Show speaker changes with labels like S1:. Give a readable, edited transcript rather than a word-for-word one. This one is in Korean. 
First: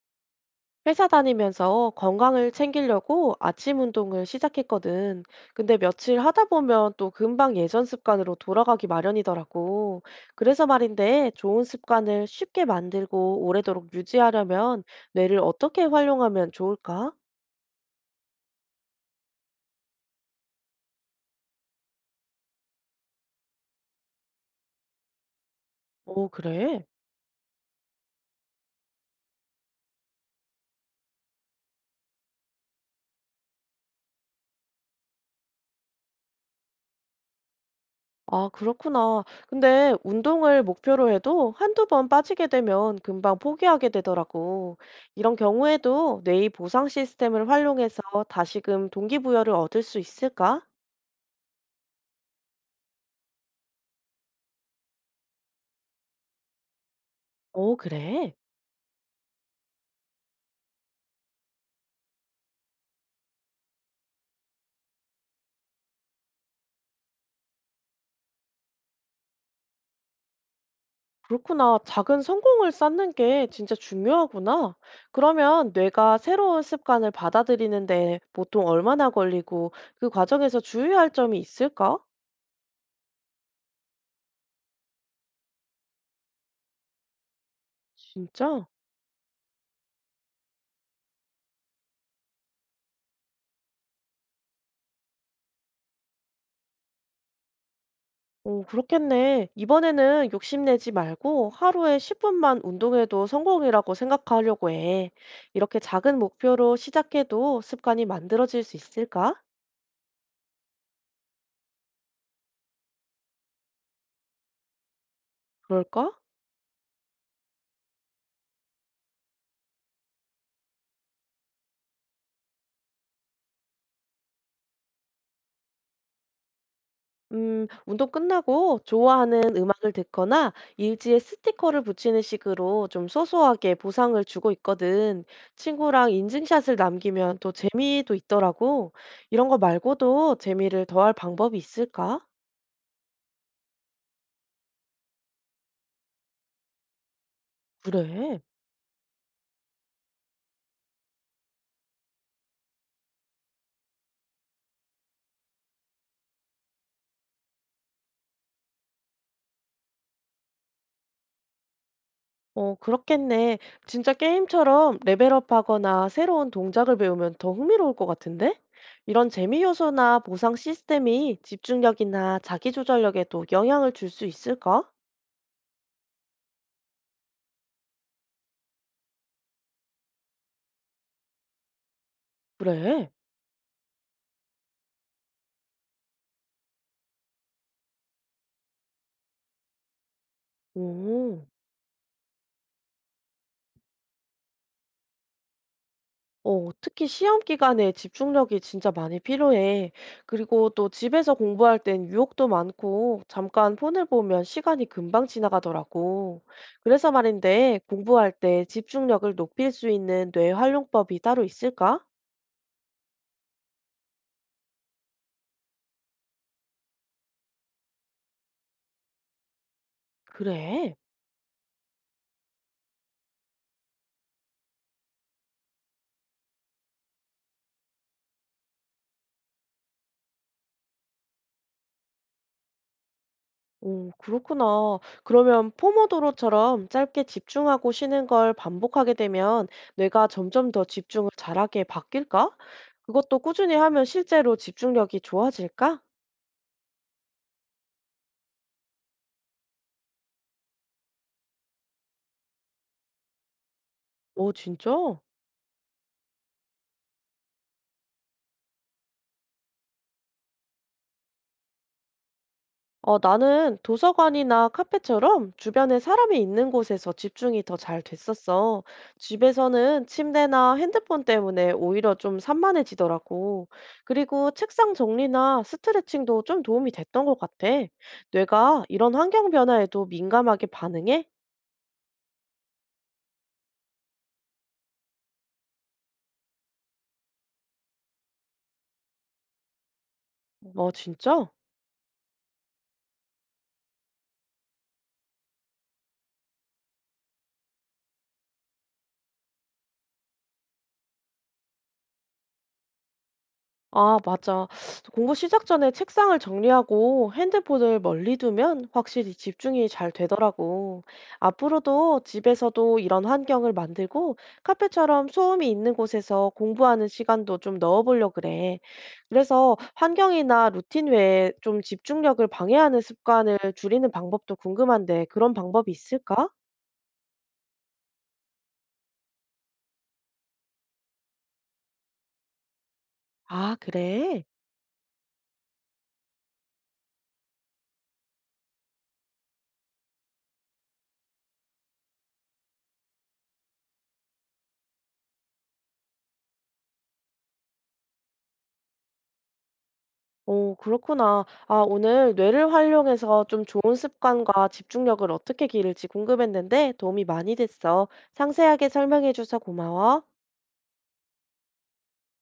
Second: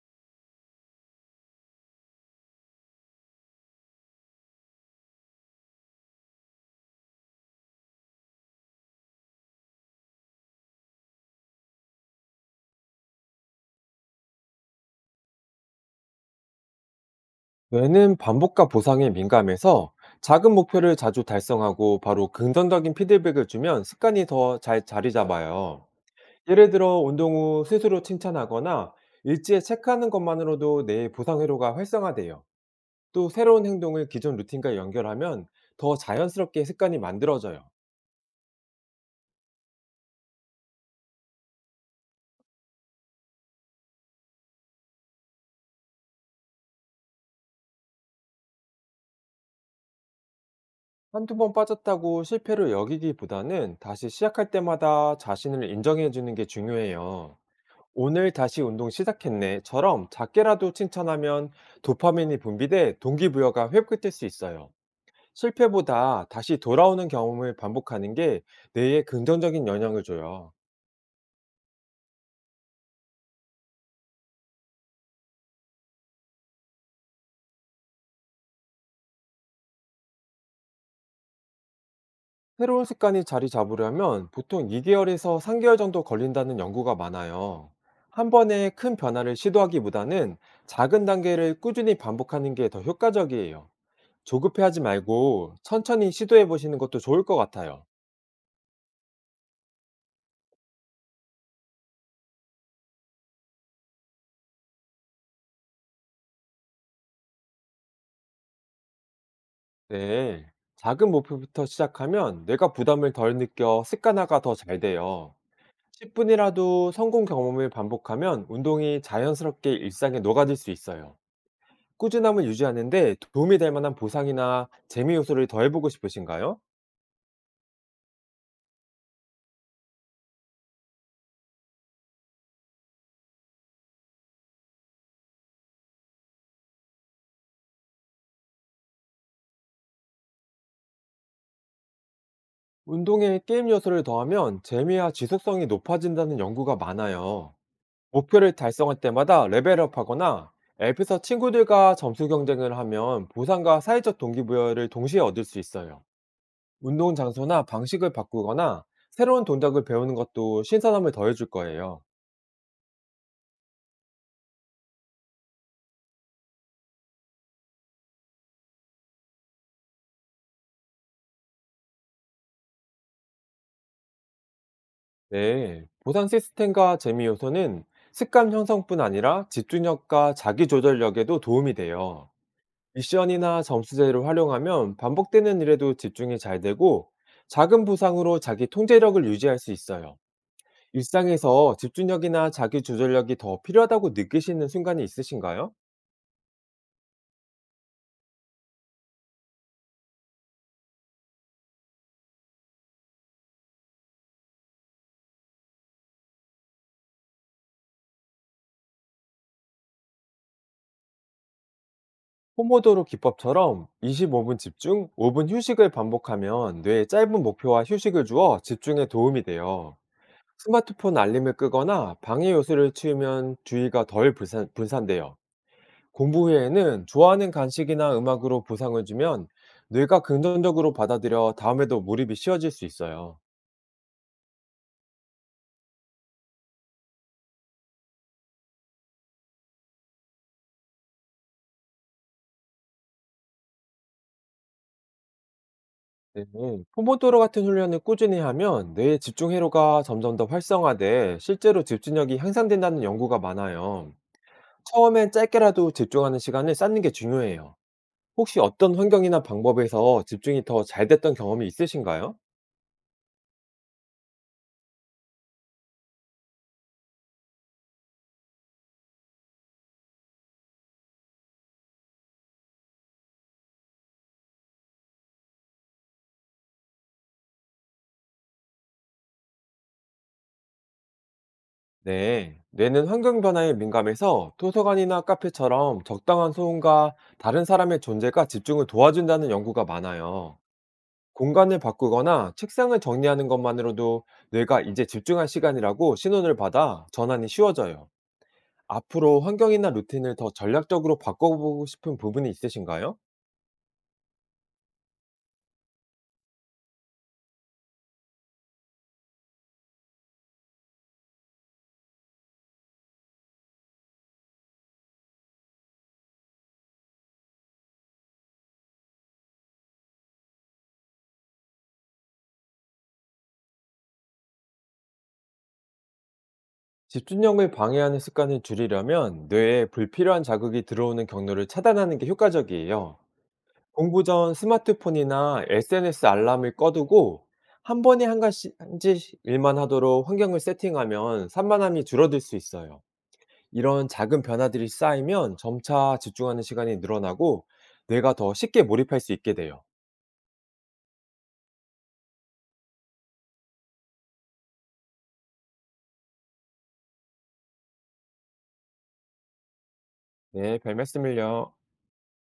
S1: 회사 다니면서 건강을 챙기려고 아침 운동을 시작했거든. 근데 며칠 하다 보면 또 금방 예전 습관으로 돌아가기 마련이더라고. 그래서 말인데 좋은 습관을 쉽게 만들고 오래도록 유지하려면 뇌를 어떻게 활용하면 좋을까?
S2: 뇌는 반복과 보상에 민감해서 작은 목표를 자주 달성하고 바로 긍정적인 피드백을 주면 습관이 더 잘 자리 잡아요.
S1: 오,
S2: 예를
S1: 그래.
S2: 들어 운동 후 스스로 칭찬하거나 일지에 체크하는 것만으로도 뇌의 보상 회로가 활성화돼요. 또 새로운 행동을 기존 루틴과 연결하면 더 자연스럽게 습관이 만들어져요.
S1: 아, 그렇구나. 근데 운동을 목표로 해도 한두 번 빠지게 되면 금방 포기하게 되더라고. 이런 경우에도 뇌의 보상 시스템을 활용해서 다시금 동기부여를 얻을 수 있을까?
S2: 한두 번 빠졌다고 실패를 여기기보다는 다시 시작할 때마다 자신을 인정해 주는 게 중요해요.
S1: 어,
S2: "오늘
S1: 그래.
S2: 다시 운동 시작했네."처럼 작게라도 칭찬하면 도파민이 분비돼 동기부여가 회복될 수 있어요. 실패보다 다시 돌아오는 경험을 반복하는 게 뇌에 긍정적인 영향을 줘요.
S1: 그렇구나. 작은 성공을 쌓는 게 진짜 중요하구나. 그러면 뇌가 새로운 습관을 받아들이는데 보통 얼마나 걸리고 그 과정에서 주의할 점이 있을까?
S2: 새로운 습관이 자리 잡으려면 보통 2개월에서 3개월 정도 걸린다는 연구가 많아요. 한
S1: 진짜?
S2: 번에 큰 변화를 시도하기보다는 작은 단계를 꾸준히 반복하는 게 더 효과적이에요. 조급해하지 말고 천천히 시도해 보시는 것도 좋을 것 같아요.
S1: 오, 그렇겠네. 이번에는 욕심내지 말고 하루에 10분만 운동해도 성공이라고 생각하려고 해. 이렇게 작은 목표로 시작해도 습관이 만들어질 수 있을까?
S2: 네. 작은 목표부터 시작하면 내가 부담을 덜 느껴 습관화가 더 잘 돼요.
S1: 그럴까?
S2: 10분이라도 성공 경험을 반복하면 운동이 자연스럽게 일상에 녹아들 수 있어요. 꾸준함을 유지하는데 도움이 될 만한 보상이나 재미 요소를 더해보고 싶으신가요?
S1: 운동 끝나고 좋아하는 음악을 듣거나 일지에 스티커를 붙이는 식으로 좀 소소하게 보상을 주고 있거든. 친구랑 인증샷을 남기면 또 재미도 있더라고. 이런 거 말고도 재미를 더할 방법이 있을까?
S2: 운동에 게임 요소를 더하면 재미와 지속성이 높아진다는 연구가 많아요.
S1: 그래.
S2: 목표를 달성할 때마다 레벨업하거나 앱에서 친구들과 점수 경쟁을 하면 보상과 사회적 동기부여를 동시에 얻을 수 있어요. 운동 장소나 방식을 바꾸거나 새로운 동작을 배우는 것도 신선함을 더해줄 거예요.
S1: 어, 그렇겠네. 진짜 게임처럼 레벨업하거나 새로운 동작을 배우면 더 흥미로울 것 같은데? 이런 재미 요소나 보상 시스템이 집중력이나 자기조절력에도 영향을 줄 수 있을까?
S2: 네. 보상 시스템과 재미 요소는 습관 형성뿐 아니라 집중력과 자기 조절력에도 도움이 돼요.
S1: 그래.
S2: 미션이나 점수제를 활용하면 반복되는 일에도 집중이 잘 되고, 작은 보상으로 자기 통제력을 유지할 수 있어요.
S1: 오.
S2: 일상에서 집중력이나 자기 조절력이 더 필요하다고 느끼시는 순간이 있으신가요?
S1: 어, 특히 시험 기간에 집중력이 진짜 많이 필요해. 그리고 또 집에서 공부할 땐 유혹도 많고, 잠깐 폰을 보면 시간이 금방 지나가더라고. 그래서 말인데, 공부할 때 집중력을 높일 수 있는 뇌 활용법이 따로 있을까?
S2: 포모도로 기법처럼 25분 집중, 5분 휴식을 반복하면 뇌에 짧은 목표와 휴식을 주어 집중에 도움이 돼요.
S1: 그래?
S2: 스마트폰 알림을 끄거나 방해 요소를 치우면 주의가 덜 분산돼요. 공부 후에는 좋아하는 간식이나 음악으로 보상을 주면 뇌가 긍정적으로 받아들여 다음에도 몰입이 쉬워질 수 있어요.
S1: 오, 그렇구나. 그러면 포모도로처럼 짧게 집중하고 쉬는 걸 반복하게 되면 뇌가 점점 더 집중을 잘하게 바뀔까? 그것도 꾸준히 하면 실제로 집중력이 좋아질까?
S2: 네, 포모도로 같은 훈련을 꾸준히 하면 뇌의 집중 회로가 점점 더 활성화돼 실제로 집중력이 향상된다는 연구가 많아요.
S1: 오, 진짜?
S2: 처음엔 짧게라도 집중하는 시간을 쌓는 게 중요해요. 혹시 어떤 환경이나 방법에서 집중이 더 잘 됐던 경험이 있으신가요?
S1: 어, 나는 도서관이나 카페처럼 주변에 사람이 있는 곳에서 집중이 더 잘 됐었어. 집에서는 침대나 핸드폰 때문에 오히려 좀 산만해지더라고. 그리고 책상 정리나 스트레칭도 좀 도움이 됐던 것 같아. 뇌가 이런 환경 변화에도 민감하게 반응해?
S2: 네. 뇌는 환경 변화에 민감해서 도서관이나 카페처럼 적당한 소음과 다른 사람의 존재가 집중을 도와준다는 연구가 많아요.
S1: 어, 진짜?
S2: 공간을 바꾸거나 책상을 정리하는 것만으로도 뇌가 이제 집중할 시간이라고 신호를 받아 전환이 쉬워져요. 앞으로 환경이나 루틴을 더 전략적으로 바꿔보고 싶은 부분이 있으신가요?
S1: 아, 맞아. 공부 시작 전에 책상을 정리하고 핸드폰을 멀리 두면 확실히 집중이 잘 되더라고. 앞으로도 집에서도 이런 환경을 만들고 카페처럼 소음이 있는 곳에서 공부하는 시간도 좀 넣어보려고 그래. 그래서 환경이나 루틴 외에 좀 집중력을 방해하는 습관을 줄이는 방법도 궁금한데 그런 방법이 있을까?
S2: 집중력을 방해하는 습관을 줄이려면 뇌에 불필요한 자극이 들어오는 경로를 차단하는 게 효과적이에요.
S1: 아,
S2: 공부
S1: 그래?
S2: 전 스마트폰이나 SNS 알람을 꺼두고, 한 번에 한 가지 일만 하도록 환경을 세팅하면 산만함이 줄어들 수 있어요. 이런 작은 변화들이 쌓이면 점차 집중하는 시간이 늘어나고 뇌가 더 쉽게 몰입할 수 있게 돼요.
S1: 오, 그렇구나. 아, 오늘 뇌를 활용해서 좀 좋은 습관과 집중력을 어떻게 기를지 궁금했는데 도움이 많이 됐어. 상세하게 설명해줘서 고마워.
S2: 네, 별 말씀을요.